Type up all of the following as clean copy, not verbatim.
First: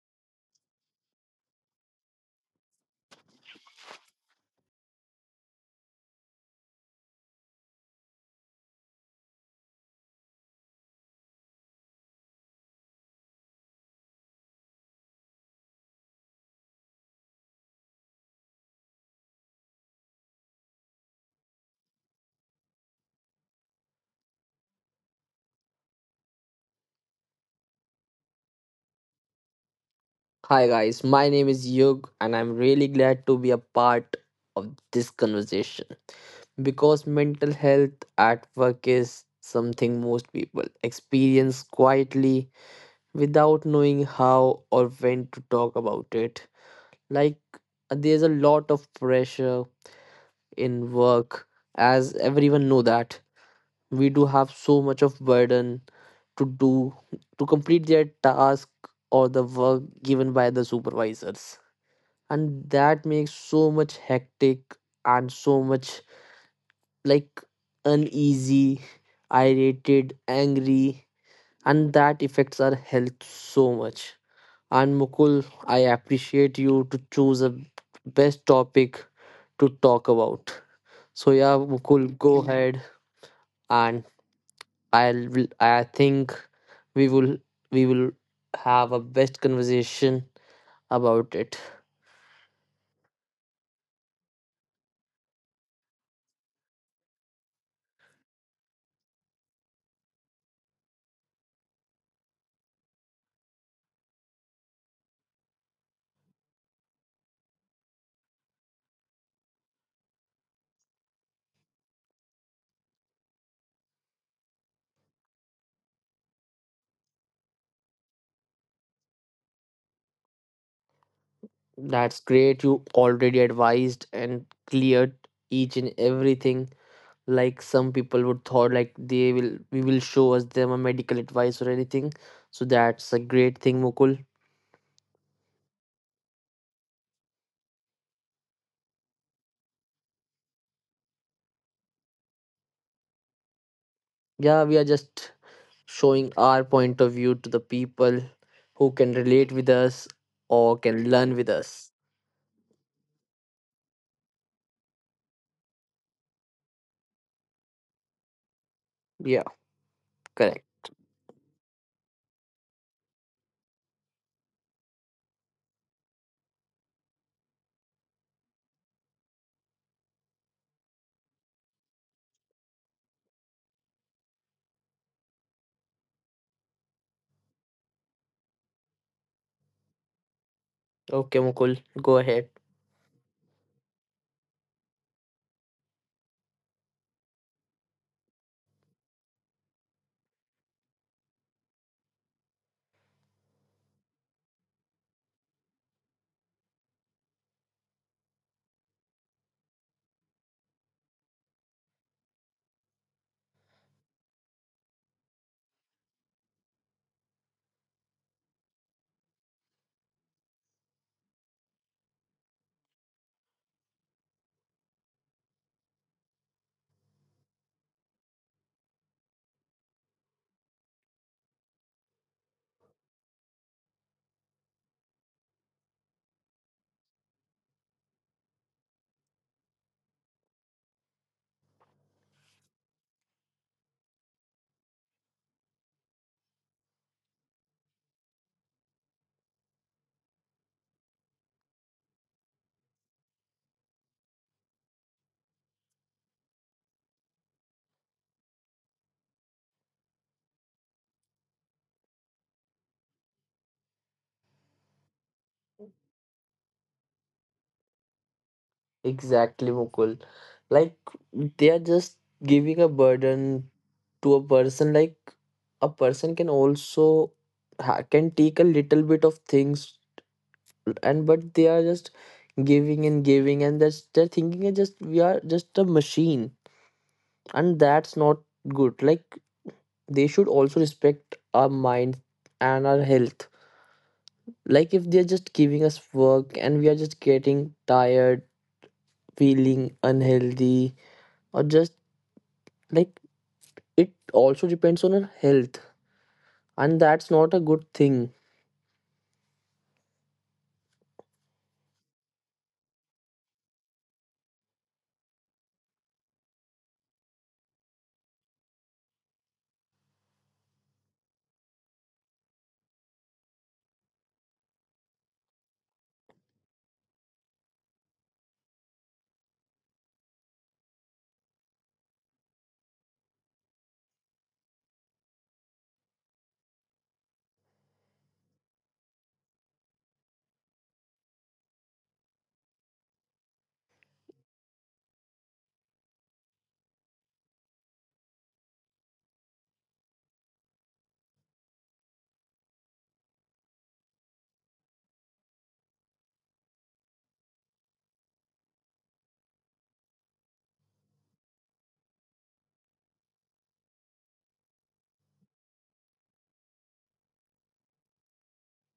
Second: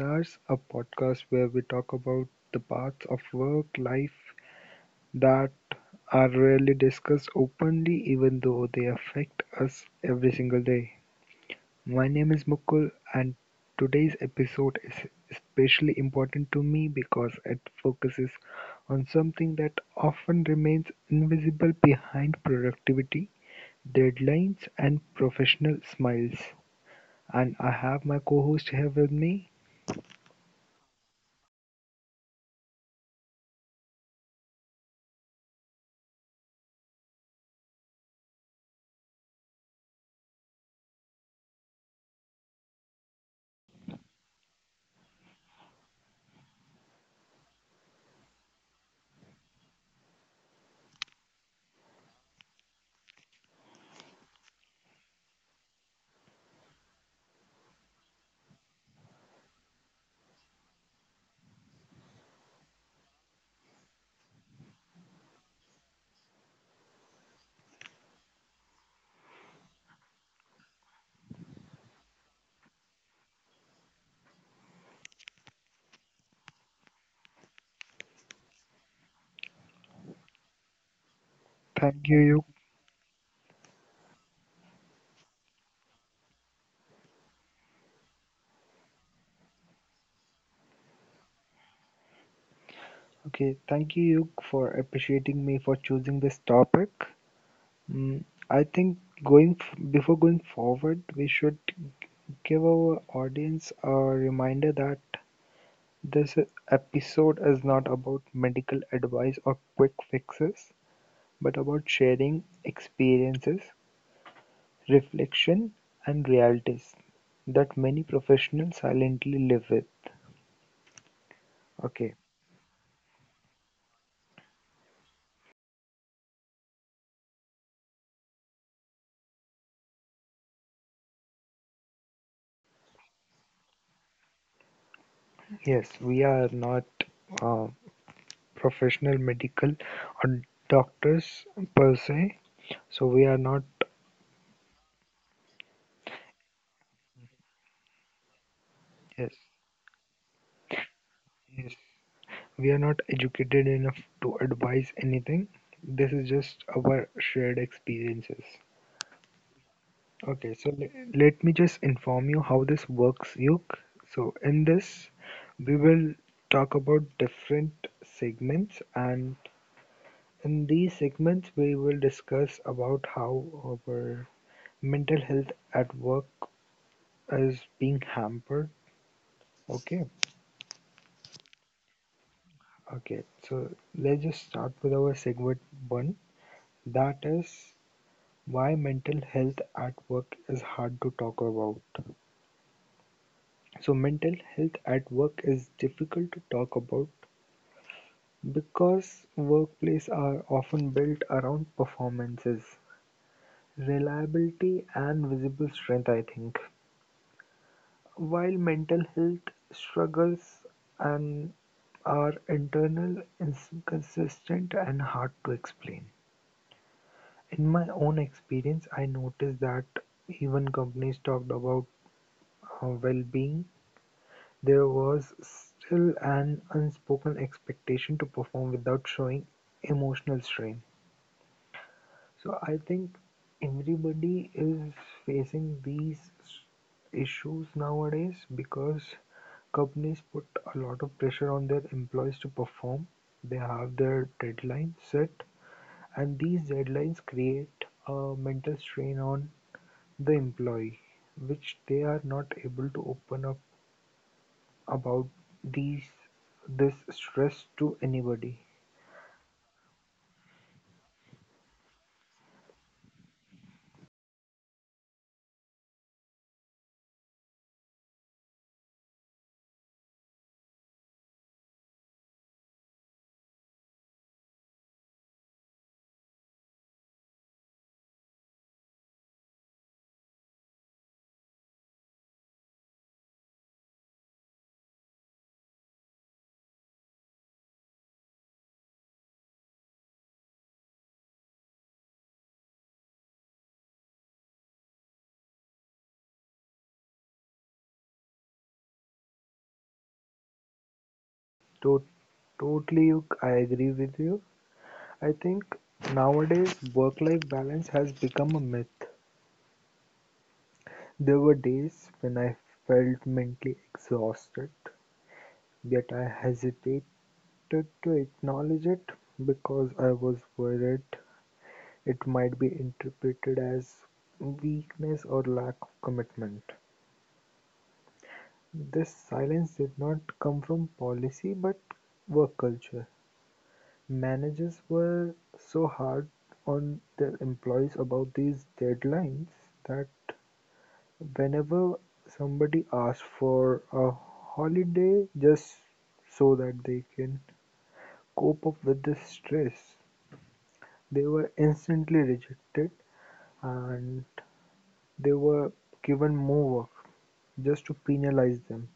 Hours, a podcast where we talk about the parts of work life that are rarely discussed openly, even though they affect us every single day. My name is Mukul, and today's episode is especially important to me because it focuses on something that often remains invisible behind productivity, deadlines, and professional smiles. And I have my co host here with me. Hi guys, my name is Yug and I'm really glad to be a part of this conversation because mental health at work is something most people experience quietly without knowing how or when to talk about it. Like there's a lot of pressure in work as everyone know that we do have so much of burden to do to complete their task or the work given by the supervisors, and that makes so much hectic and so much like uneasy, irritated, angry, and that affects our health so much. And Mukul, I appreciate you to choose a best topic to talk about. So yeah, Thank Mukul, you, go Yuk. ahead. And I think we will we will have a best conversation about it. Okay, thank you, Yuk, for appreciating me for choosing this topic. Mm, I think going f before going forward, we should give our audience a reminder that this episode is not about medical advice or quick fixes, but about sharing experiences, reflection, and realities that many professionals silently live with. Okay, That's great. You already advised and cleared each and everything. Like some people would thought like they will we will show us them a medical advice or anything. So that's a great thing, Mukul. yes, we are not uh, professional medical or doctors per se, so we are not. Yeah, we are just showing our point of view to the people who can Yes, relate with us or can learn with yes, us. we are not educated enough to advise anything. This is just our shared experiences. Yeah, Okay, correct. so let me just inform you how this works, Yuk. So, in this, we will talk about different segments, and in these segments, we will discuss about how our mental health at work is being hampered. Okay, Okay, Mukul, go ahead. okay. So let's just start with our segment one. That is why mental health at work is hard to talk about. So mental health at work is difficult to talk about because workplaces are often built around performances, reliability, and visible strength, I think. While mental health struggles and are internal, inconsistent, and hard to explain. In my own experience, I noticed that even companies talked about well-being, there was still an unspoken expectation to perform without showing emotional strain. So I think everybody is facing these issues nowadays because companies put a lot of pressure on their employees to perform. They have their deadlines set, and these deadlines create a mental strain on the employee, which they are not able to open up about these this stress to anybody. Exactly, Mukul. Like they are just giving a burden to a person. Like a person can also can take a little bit of things, and but they are just giving and giving, and that's they're thinking it just we are just a machine, and that's not good. Like they should also respect our mind and our health. Like if they're just giving us work and we are just getting tired, feeling unhealthy, or just like it also depends on her health, and that's not a good thing. To- Totally, I agree with you. I think nowadays work-life balance has become a myth. There were days when I felt mentally exhausted, yet I hesitated to acknowledge it because I was worried it might be interpreted as weakness or lack of commitment. This silence did not come from policy but work culture. Managers were so hard on their employees about these deadlines that whenever somebody asked for a holiday just so that they can cope up with the stress, they were instantly rejected and they were given more work just to penalize them.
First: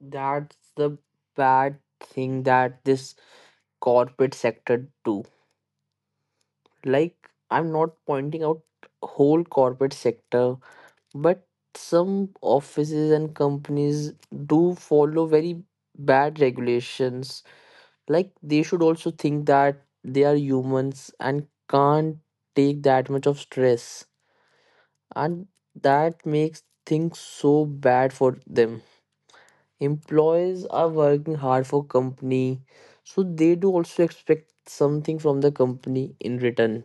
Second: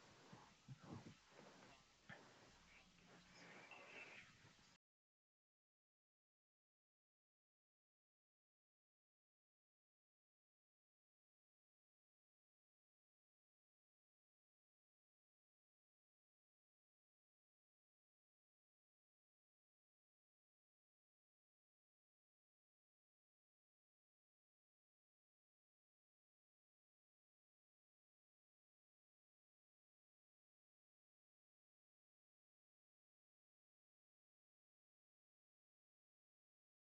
That's the bad thing that this corporate sector do. Like I'm not pointing out whole corporate sector, but some offices and companies do follow very bad regulations. Like they should also think that they are humans and can't take that much of stress, and that makes things so bad for them. Employees are working hard for company, so they do also expect something from the company in return.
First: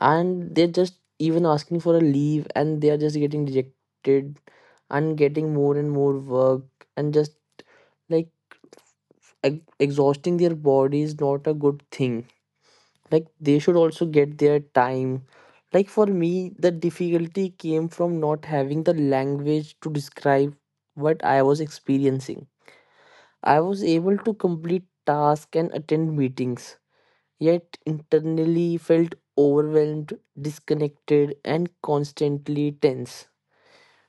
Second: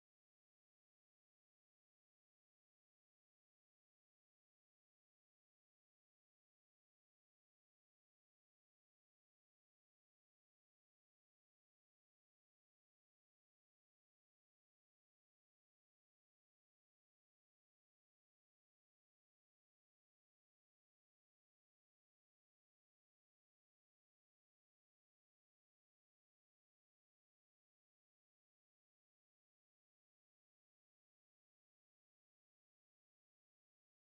And they're just even asking for a leave and they are just getting rejected and getting more and more work, and just like exhausting their body is not a good thing. Like they should also get their time. Like for me, the difficulty came from not having the language to describe what I was experiencing. I was able to complete tasks and attend meetings, yet internally felt overwhelmed, disconnected, and constantly tense.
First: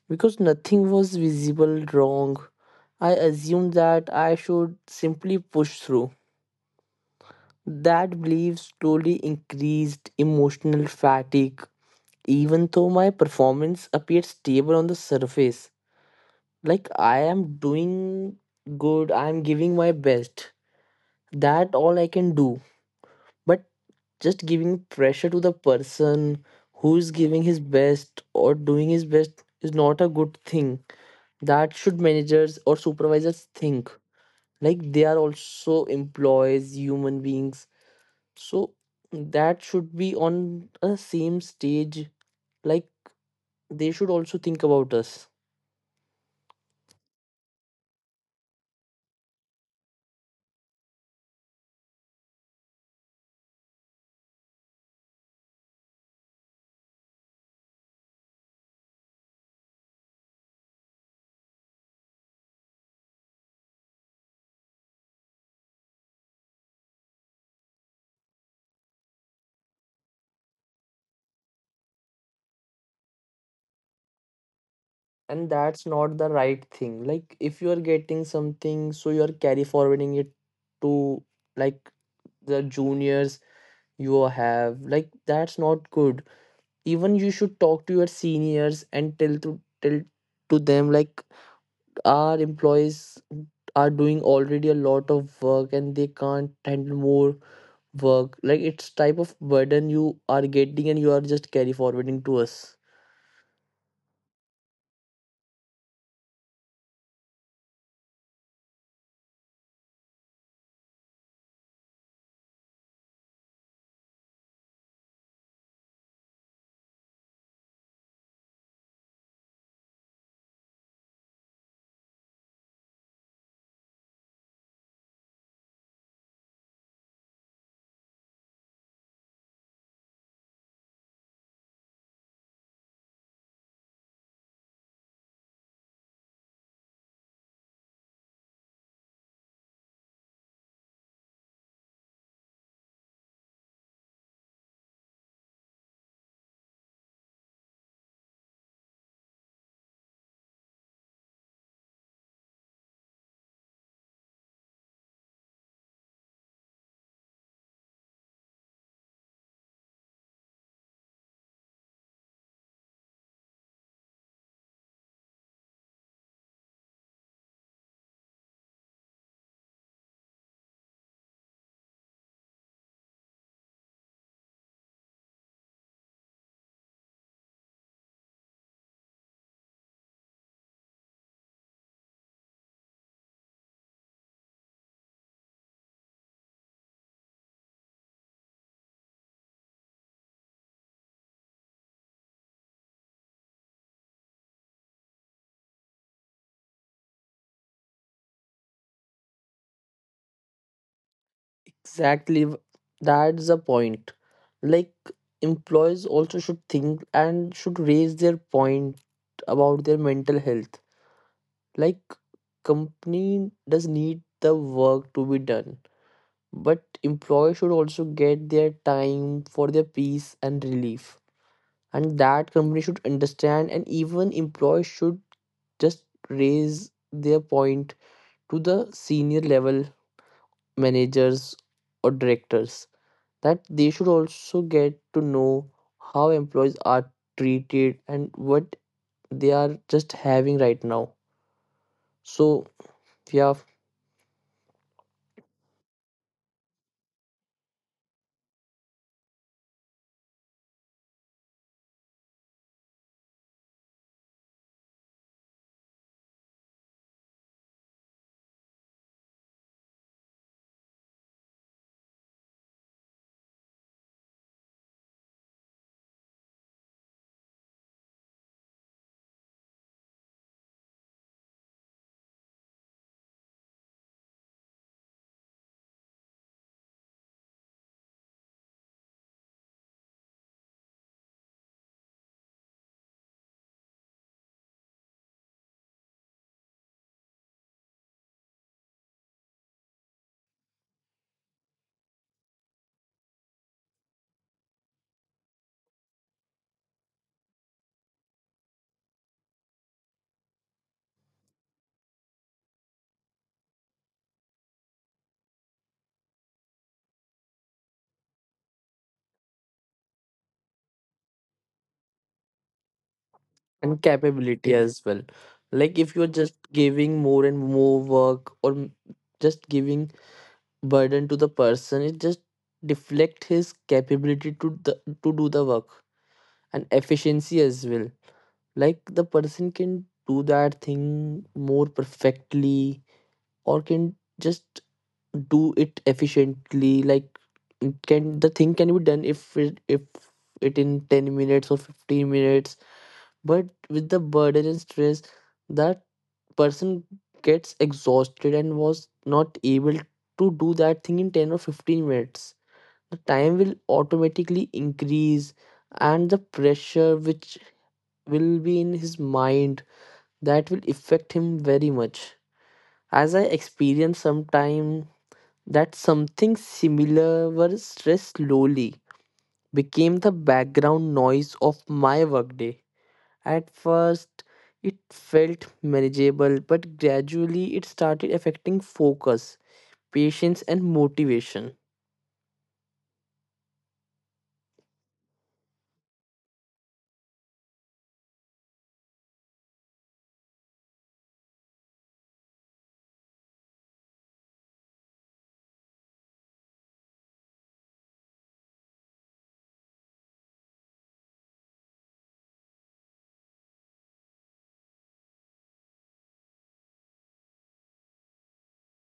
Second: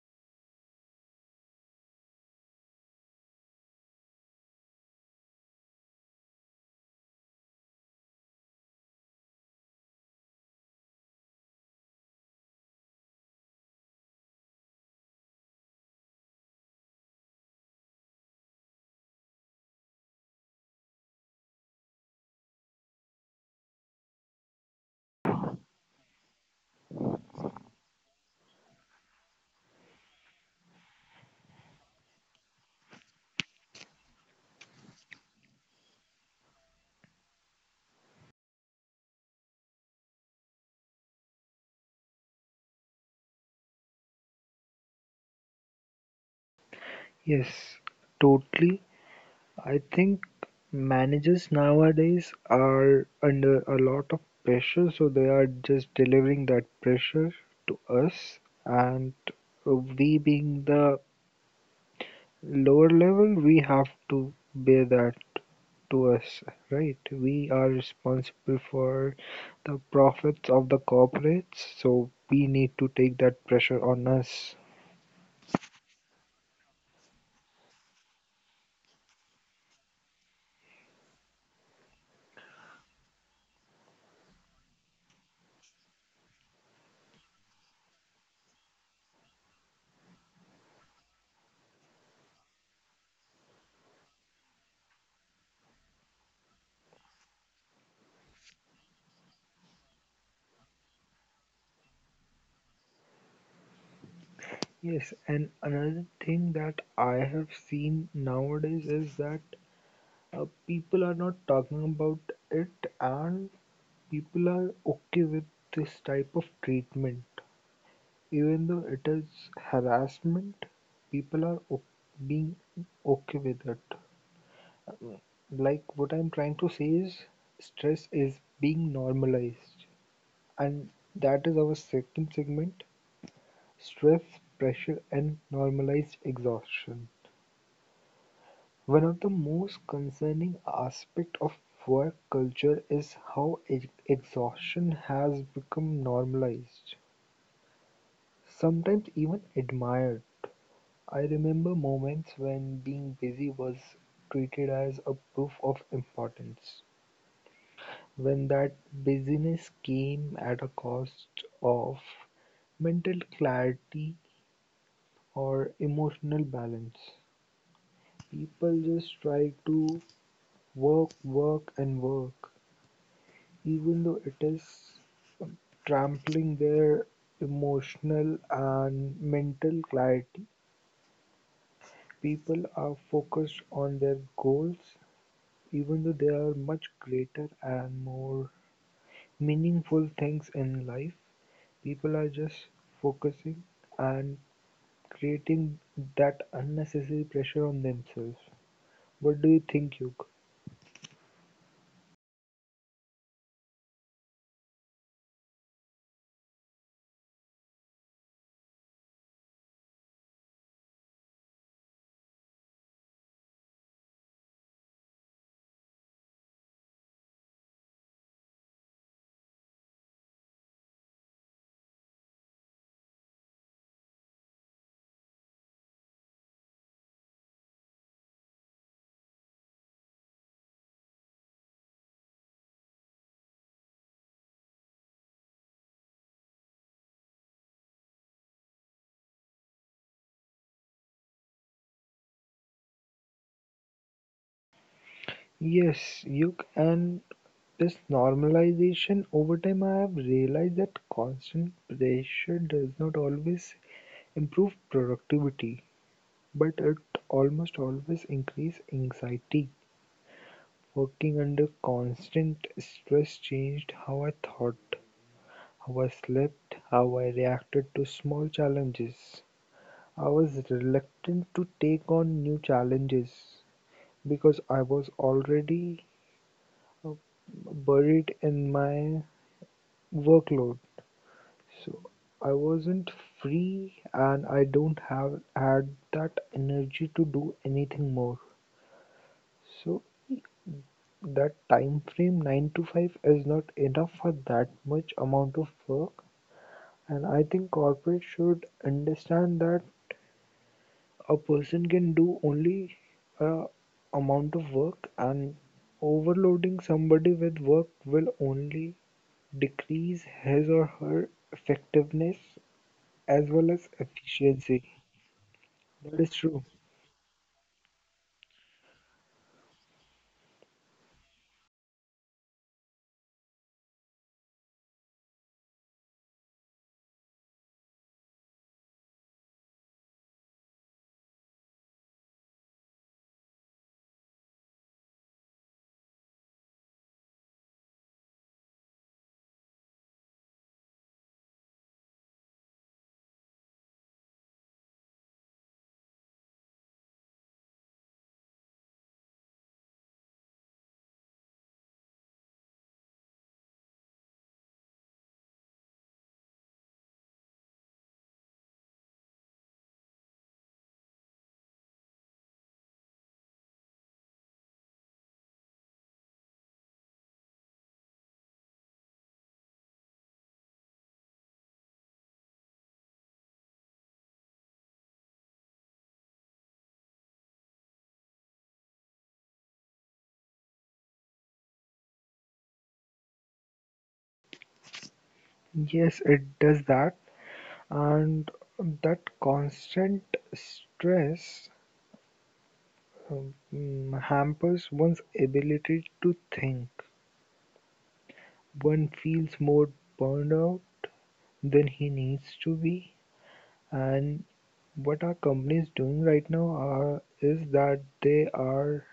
Because nothing was visible wrong, I assumed that I should simply push through. That belief slowly increased emotional fatigue, even though my performance appeared stable on the surface. Like I am doing good, I am giving my best. That all I can do, but just giving pressure to the person who's giving his best or doing his best is not a good thing. That should managers or supervisors think. Like they are also employees, human beings, so that should be on a same stage. Like they should also think about us. Yes, totally. I think managers nowadays are under a lot of pressure, so they are just delivering that pressure to us. And we, being the lower level, we have to bear that to us, right? We are responsible for the profits of the corporates, so we need to take that pressure on us. And that's not the right thing. Like if you are getting something, so you are carry forwarding it to like the juniors you have. Like that's not good. Even you should talk to your seniors and tell to them like our employees are doing already a lot of work and they can't handle more work. Like it's type of burden you are getting and you are just carry forwarding to us. Yes, and another thing that I have seen nowadays is that people are not talking about it and people are okay with this type of treatment even though it is harassment. People are being okay with it. Um, like what I'm trying to say is stress is being normalized, and that is our second segment: stress, pressure, and normalized exhaustion. One of the most concerning aspects of work culture is how exhaustion has become normalized, sometimes even admired. I remember moments when being busy was treated as a proof of importance, when that busyness came at a cost of mental clarity or emotional balance. People just try to work, work, and work even though it is trampling their emotional and mental clarity. People are focused on their goals, even though there are much greater and more meaningful things in life. People are just focusing and creating that unnecessary pressure on themselves. What do you think, Yug? Exactly. That's the point. Like employees also should think and should raise their point about their mental health. Like company does need the work to be done, but employees should also get their time for their peace and relief, and that company should understand. And even employees should just raise their point to the senior level managers or directors, that they should also get to know how employees are treated and what they are just having right now. So yeah. Yes, Yuk, and this normalization over time, I have realized that constant pressure does not always improve productivity, but it almost always increase anxiety. Working under constant stress changed how I thought, how I slept, how I reacted to small challenges. I was reluctant to take on new challenges because I was already uh, buried in my workload. So I wasn't free and I don't have had that energy to do anything more. So that time frame 9 to 5 is not enough for that much amount of work, and I think corporate should understand that a person can do only a amount of work and overloading somebody with work will only decrease his or her effectiveness as well as And capability efficiency. as well. Like That if is you're just true. giving more and more work, or just giving burden to the person, it just deflect his capability to to do the work, and efficiency as well. Like the person can do that thing more perfectly, or can just do it efficiently. Like it can the thing can be done if it in 10 minutes or 15 minutes, but with the burden and stress that person gets exhausted and was not able to do that thing in 10 or 15 minutes. The time will automatically increase, and the pressure which will be in his mind, that will affect him very much. As I experienced sometime that something similar, where stress slowly became the background noise of my workday. At first, it felt manageable, but gradually it started affecting focus, patience, and motivation. Yes, it does that. And that constant stress um, hampers one's ability to think. One feels more burned out than he needs to be. And what our companies doing right now are, is that they are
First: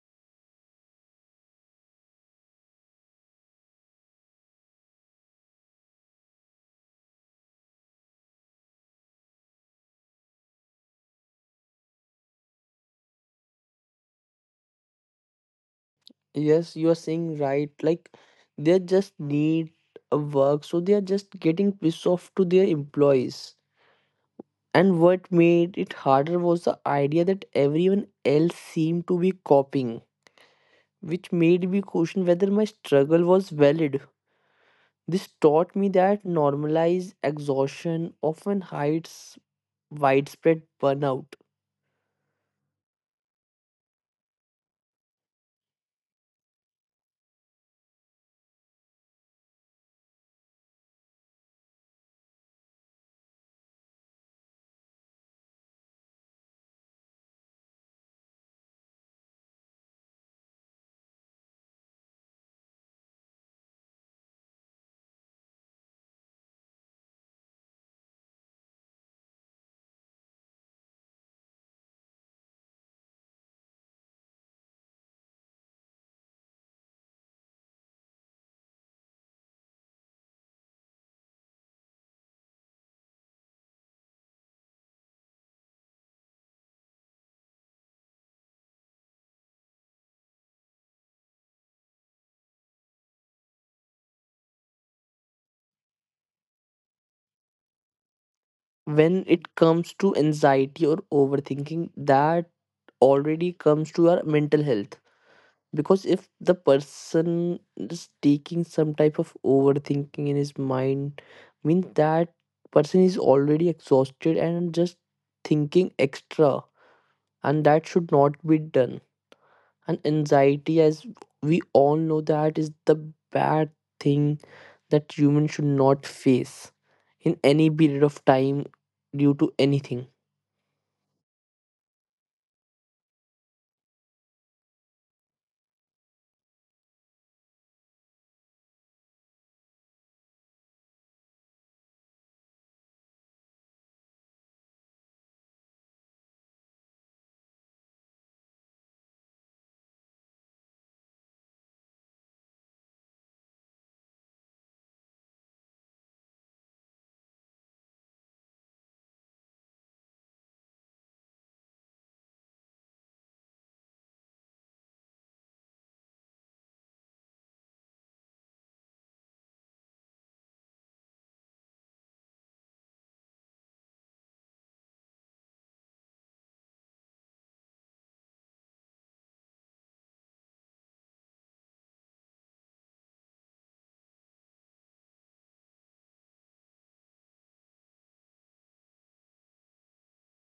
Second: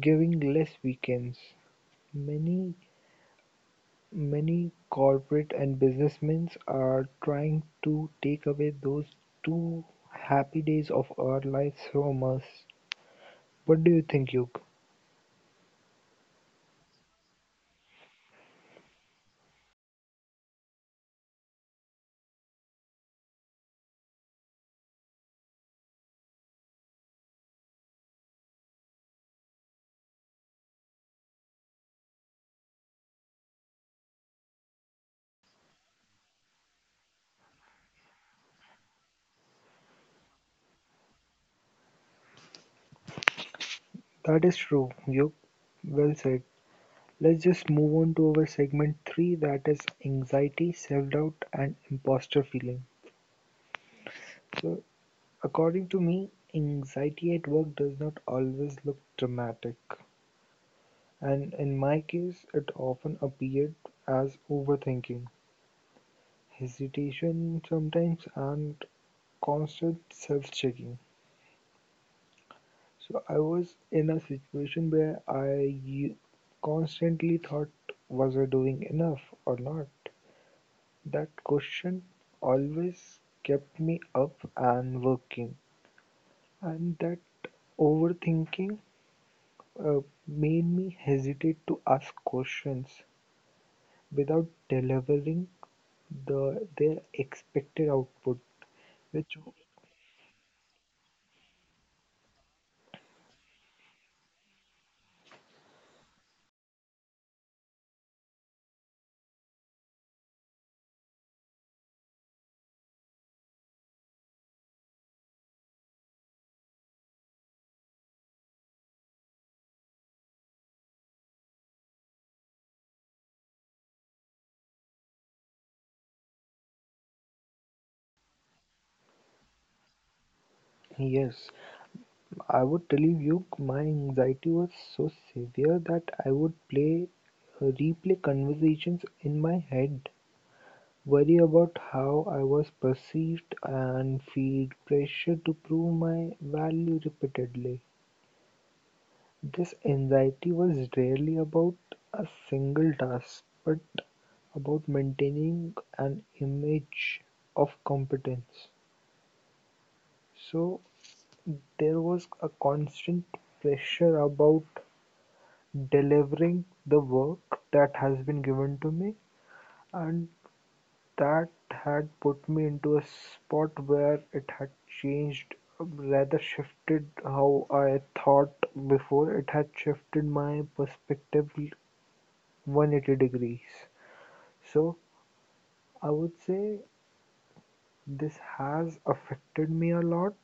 giving less weekends. Many Many corporate and businessmen are trying to take away those two happy days of our lives from us. What do you think, Yug? Yes, you are saying right. Like they just need a work, so they are just getting pissed off to their employees. And what made it harder was the idea that everyone else seemed to be copying, which made me question whether my struggle was valid. This taught me that normalized exhaustion often hides widespread burnout. That is true, Yug. Well said. Let's just move on to our segment 3 that is anxiety, self doubt, and imposter feeling. So, according to me, anxiety at work does not always look dramatic, and in my case, it often appeared as overthinking, hesitation sometimes, and constant self-checking. So I was in a situation where constantly thought, was I doing enough or not? That question always kept me up and working, and that overthinking uh, made me hesitate to ask questions without delivering their expected output, When which it comes to anxiety or overthinking, that already comes to our mental health, because if the person is taking some type of overthinking in his mind means that person is already exhausted and just thinking extra, and that should not be done. And anxiety, as we all know, that is the bad thing that humans should not face in any period of time due to anything. yes I would tell you my anxiety was so severe that I would play replay conversations in my head, worry about how I was perceived, and feel pressure to prove my value repeatedly. This anxiety was rarely about a single task, but about maintaining an image of competence. So there was a constant pressure about delivering the work that has been given to me, and that had put me into a spot where it had changed, rather shifted how I thought before. It had shifted my perspective 180 degrees. So I would say this has affected me a lot,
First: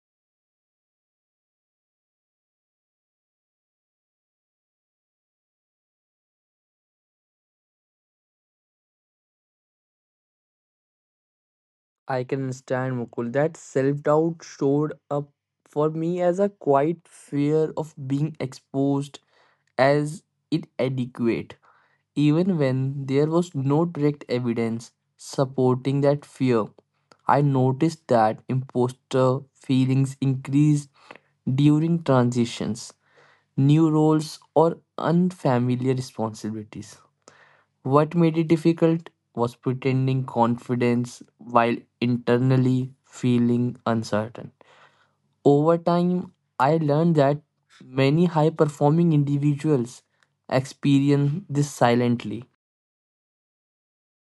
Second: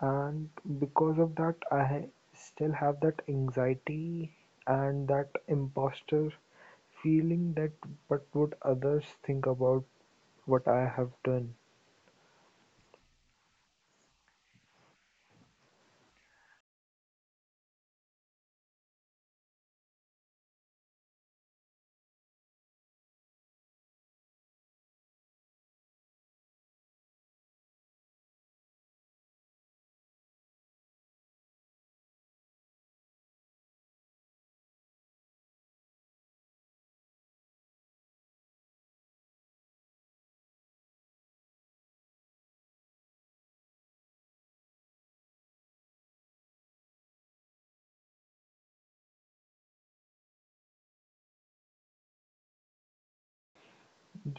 and because of that, I still have that anxiety and that imposter feeling that what would others think about what I have done? I can understand, Mukul, that self doubt showed up for me as a quiet fear of being exposed as inadequate, even when there was no direct evidence supporting that fear. I noticed that imposter feelings increased during transitions, new roles, or unfamiliar responsibilities. What made it difficult was pretending confidence while internally feeling uncertain. Over time, I learned that many high performing individuals experience this silently.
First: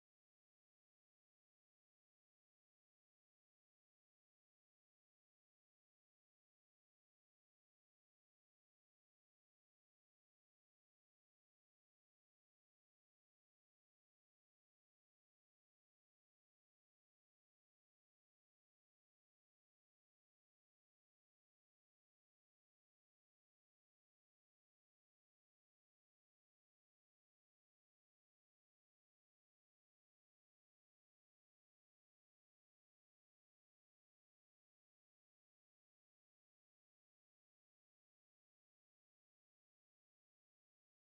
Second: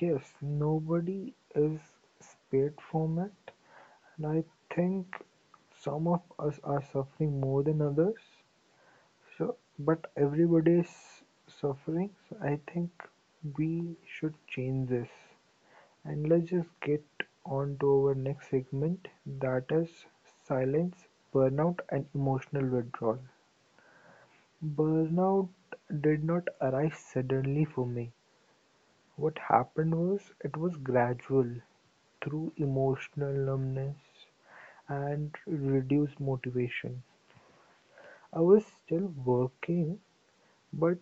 Yes, nobody is spared from it, and I think some of us are suffering more than others. So, but everybody is suffering. So I think we should change this. And let's just get on to our next segment that is silence, burnout, and emotional withdrawal. Burnout did not arrive suddenly for me; what happened was it was gradual, through emotional numbness and reduced motivation. I was still working, but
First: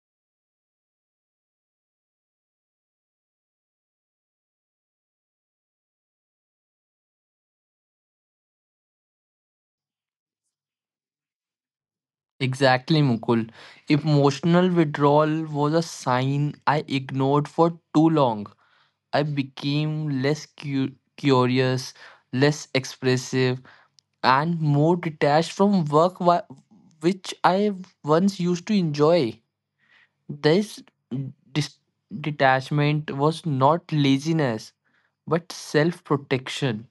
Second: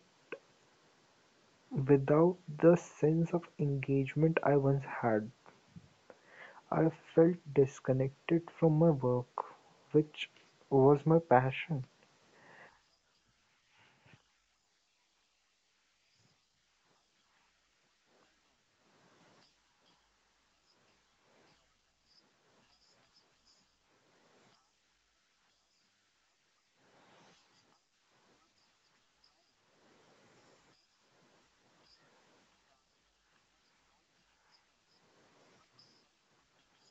without the sense of engagement I once had. I felt disconnected from my work, which was my passion. Exactly, Mukul. Emotional withdrawal was a sign I ignored for too long. I became less curious, less expressive, and more detached from work, which I once used to enjoy. This dis- detachment was not laziness, but self protection.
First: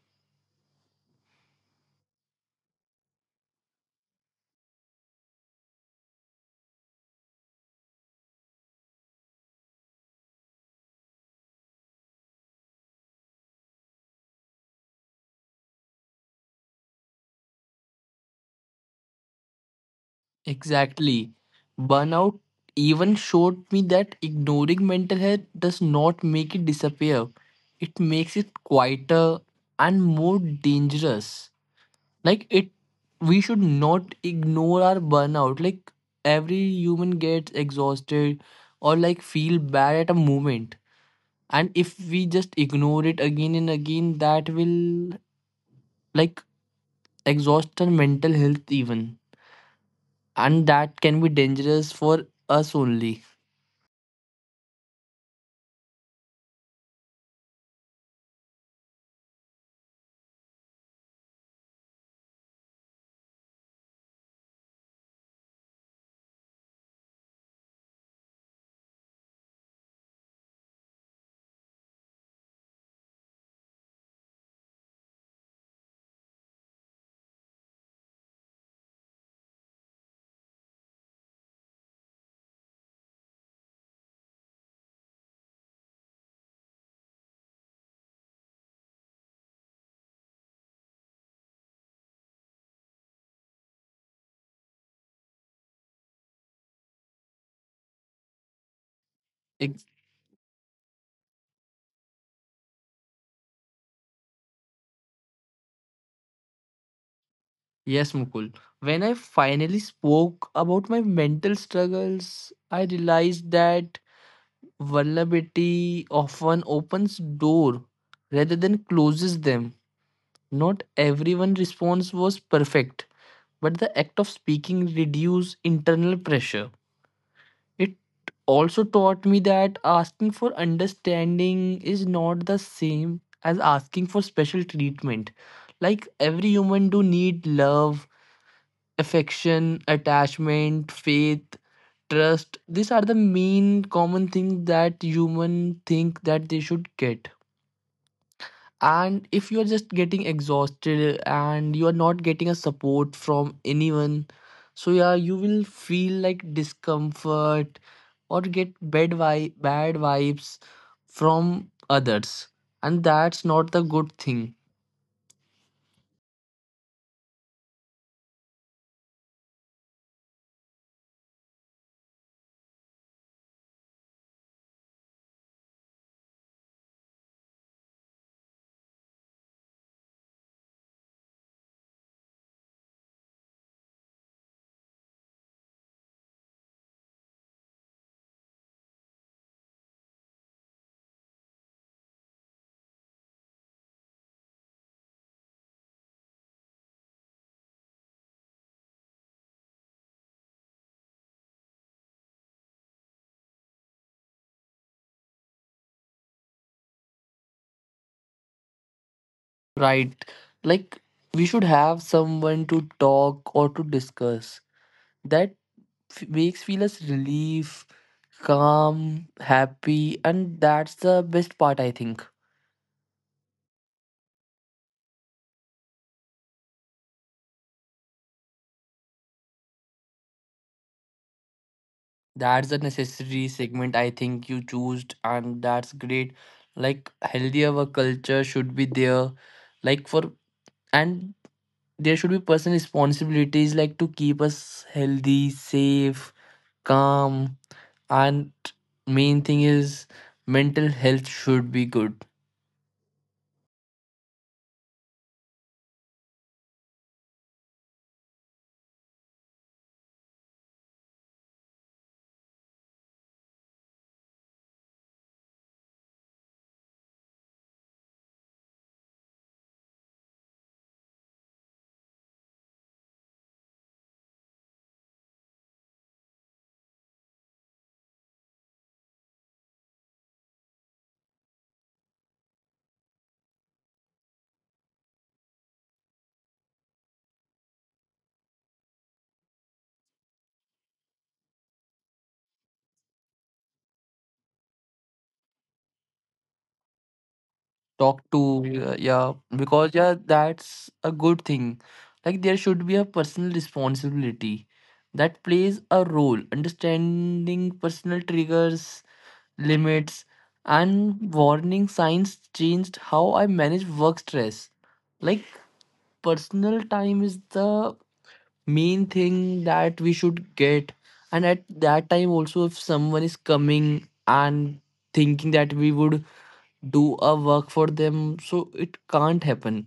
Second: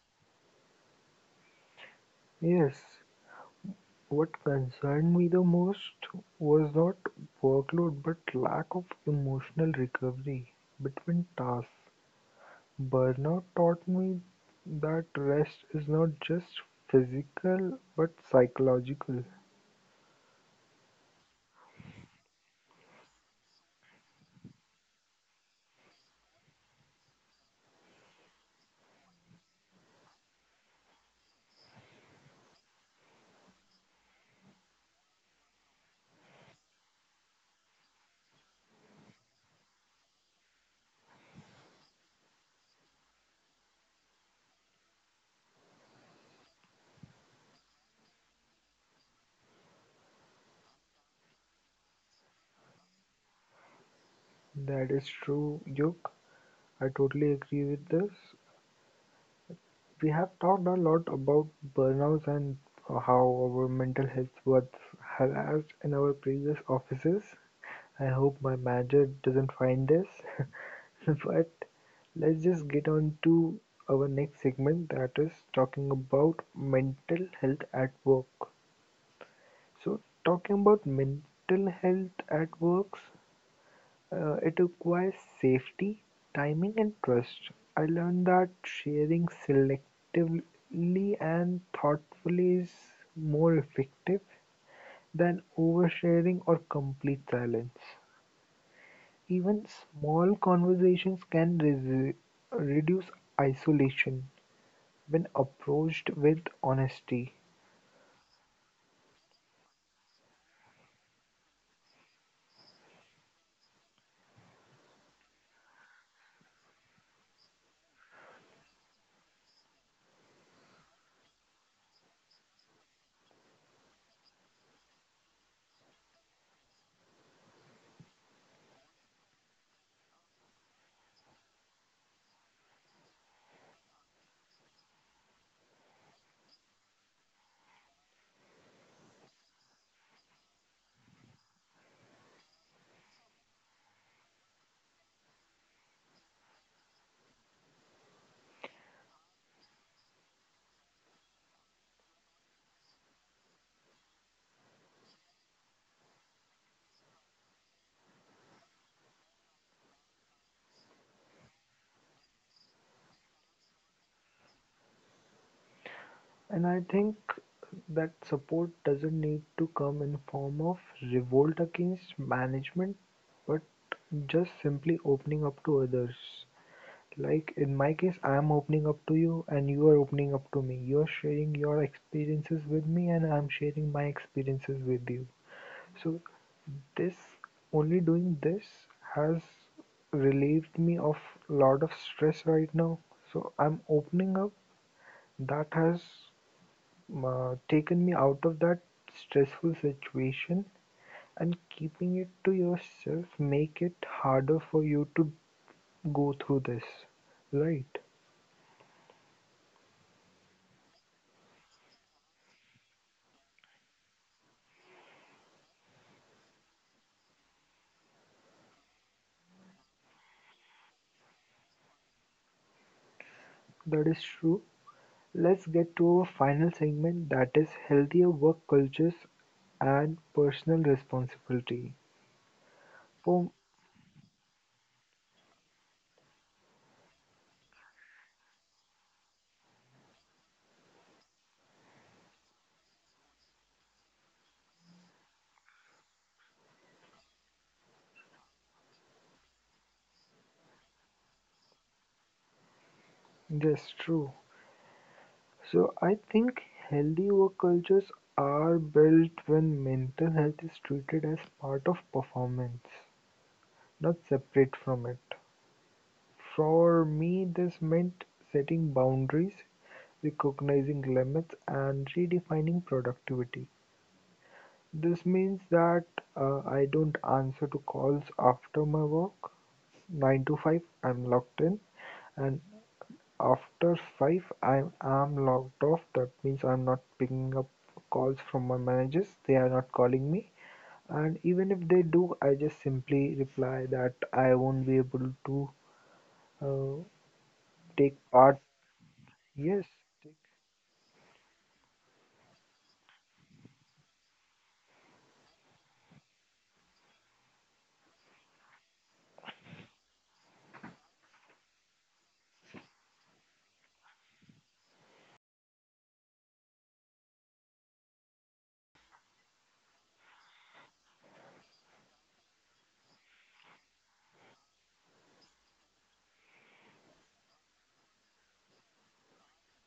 Yes. What concerned me the most was not workload but lack of emotional recovery between tasks. Burnout taught me that rest is not just physical but psychological. Exactly. Burnout even showed me that ignoring mental health does not make it disappear, it makes it quieter and more dangerous. Like it we should not ignore our burnout. Like every human gets exhausted or like feel bad at a moment, and if we just ignore it again and again, that will like exhaust our mental health even, and that can be dangerous for us only. That is true, Yuk. I totally agree with this. We have talked a lot about burnouts and how our mental health was harassed in our previous offices. I hope my manager doesn't find this. But let's just get on to our next segment that is talking about mental health at work. So, talking about mental health at works, it requires safety, timing, and trust. I learned that sharing selectively and thoughtfully is more effective than oversharing or complete silence. Even Ex- small conversations can reduce isolation when approached with honesty. yes, Mukul, when I finally spoke about my mental struggles, I realized that vulnerability often opens door rather than closes them. Not everyone response was perfect, but the act of speaking reduced internal pressure. It also taught me that asking for understanding is not the same as asking for special treatment. Like every human do need love, affection, attachment, faith, trust. These are the main common things that human think that they should get. And if you are just getting exhausted and you are not getting a support from anyone, so yeah, you will feel like discomfort or get bad vibes from others, and that's not the good thing, And I think that support doesn't need to come in form of revolt against management, but just simply opening up to others. Like in my case, I am opening up to you, and you are opening up to me. You are sharing your experiences with me, and I am sharing my experiences with you. So this, only doing this, has relieved me of a lot of stress right now. So I'm opening up. That has taken me out of that stressful situation, and keeping it to yourself make it harder for you to go through this. Right? right? Like we should have someone to talk or to discuss that makes feel us relief, calm, happy, and that's the best part I think. That is true. Let's get to our final segment that is healthier work cultures and personal responsibility. That's the necessary Oh, segment I think you chose, and that's great. Like healthy our culture should be there, like for, and there should be personal responsibilities, like to keep us healthy, safe, calm, and main thing is mental health should be good. yes, true. So I think healthy work cultures are built when mental health is treated as part of performance, not separate from it. For me, this meant setting boundaries, recognizing limits, and redefining productivity. This means that I don't answer to calls after my work. 9 to 5, I'm locked in. And after five I'm logged off. That means I'm not picking up calls from my managers. They are not calling me. And even if they do, I just simply reply that I won't be able to uh, Talk take part. to yeah, yeah, Yes, because yeah, that's a good thing. Like there should be a personal responsibility that plays a role understanding personal triggers, limits, and warning signs changed how I manage work stress. Like personal time is the main thing that we should get, and at that time also if someone is coming and thinking that we would do a work for them, so it can't happen.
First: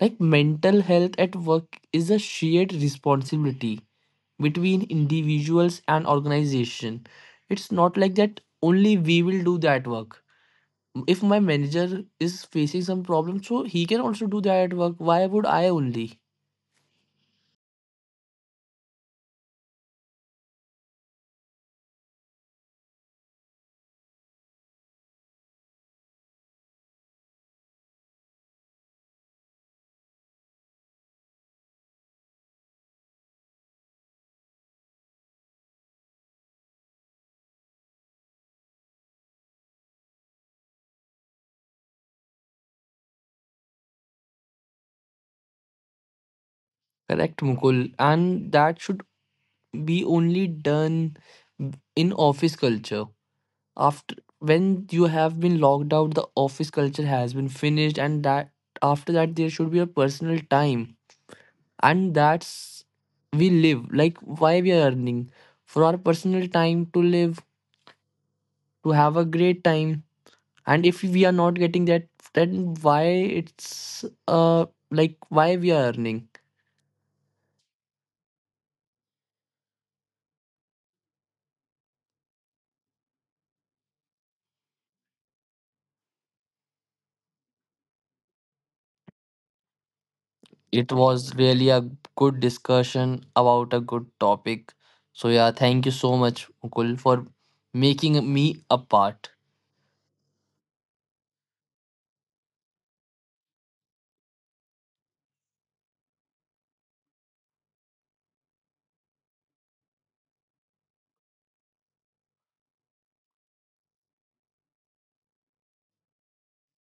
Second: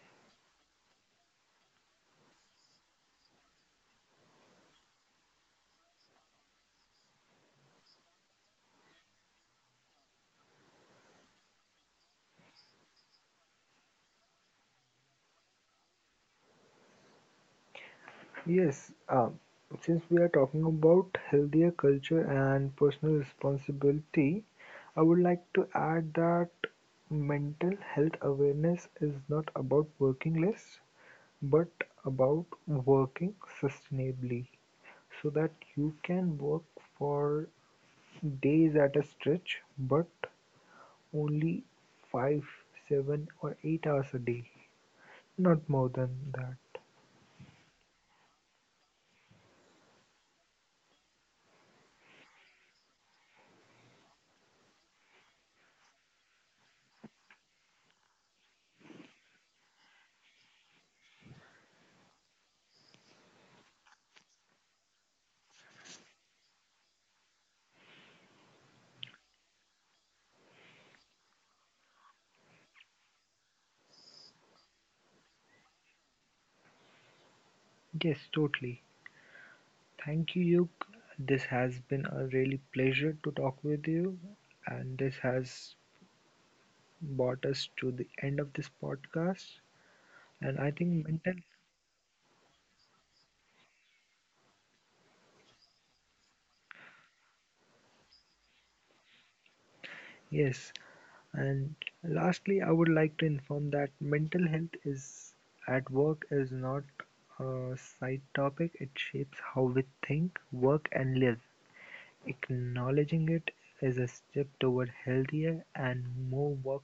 Like mental health at work is a shared responsibility between individuals and organization. It's not like that only we will do that work. If my manager is facing some problem, so he can also do that work. Why would I only? yes. Since we are talking about healthier culture and personal responsibility, I would like to add that mental health awareness is not about working less but about working sustainably so that you can work for days at a stretch, but only 5, 7, or 8 hours a day, not more than that. Correct, Mukul. And that should be only done in office culture. After when you have been logged out, the office culture has been finished, and that after that there should be a personal time, and that's we live. Like why we are earning? For our personal time to live, to have a great time. And if we are not getting that, then why, it's like why we are earning. Yes, totally. Thank you, Yug. This has been a really pleasure to talk with you, and this has brought us to the end of this podcast. And I It think mental, was really a good discussion about a good topic. So yeah, thank you so much, Mukul, for making me a part. yes, and lastly, I would like to inform that mental health is at work is not a side topic. It shapes how we think, work, and live. Acknowledging it is a step toward healthier and more work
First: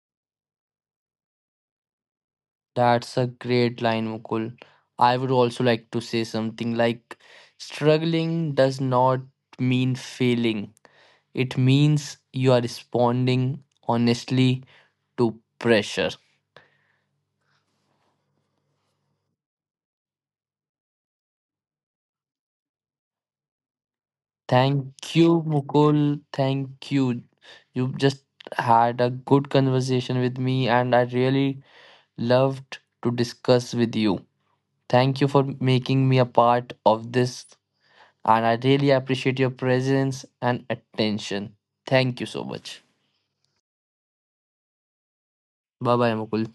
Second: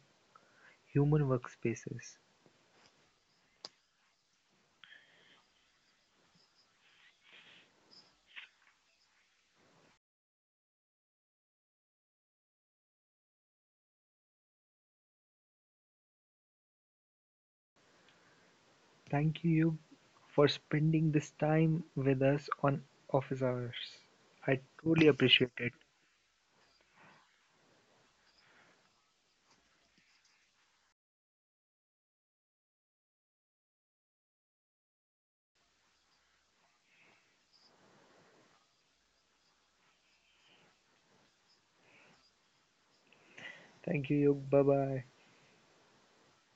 human workspaces. That's a great line, Mukul. I would also like to say something like struggling does not mean failing. It means you are responding honestly to pressure. Thank you for spending this time with us on Office Hours. I truly Thank you, appreciate it. Mukul. Thank you. You just had a good conversation with me, and I really loved to discuss with you. Thank you for making me a part of this. And I really appreciate your presence and attention. Thank you so much. Thank you. Bye bye. Bye bye, Mukul.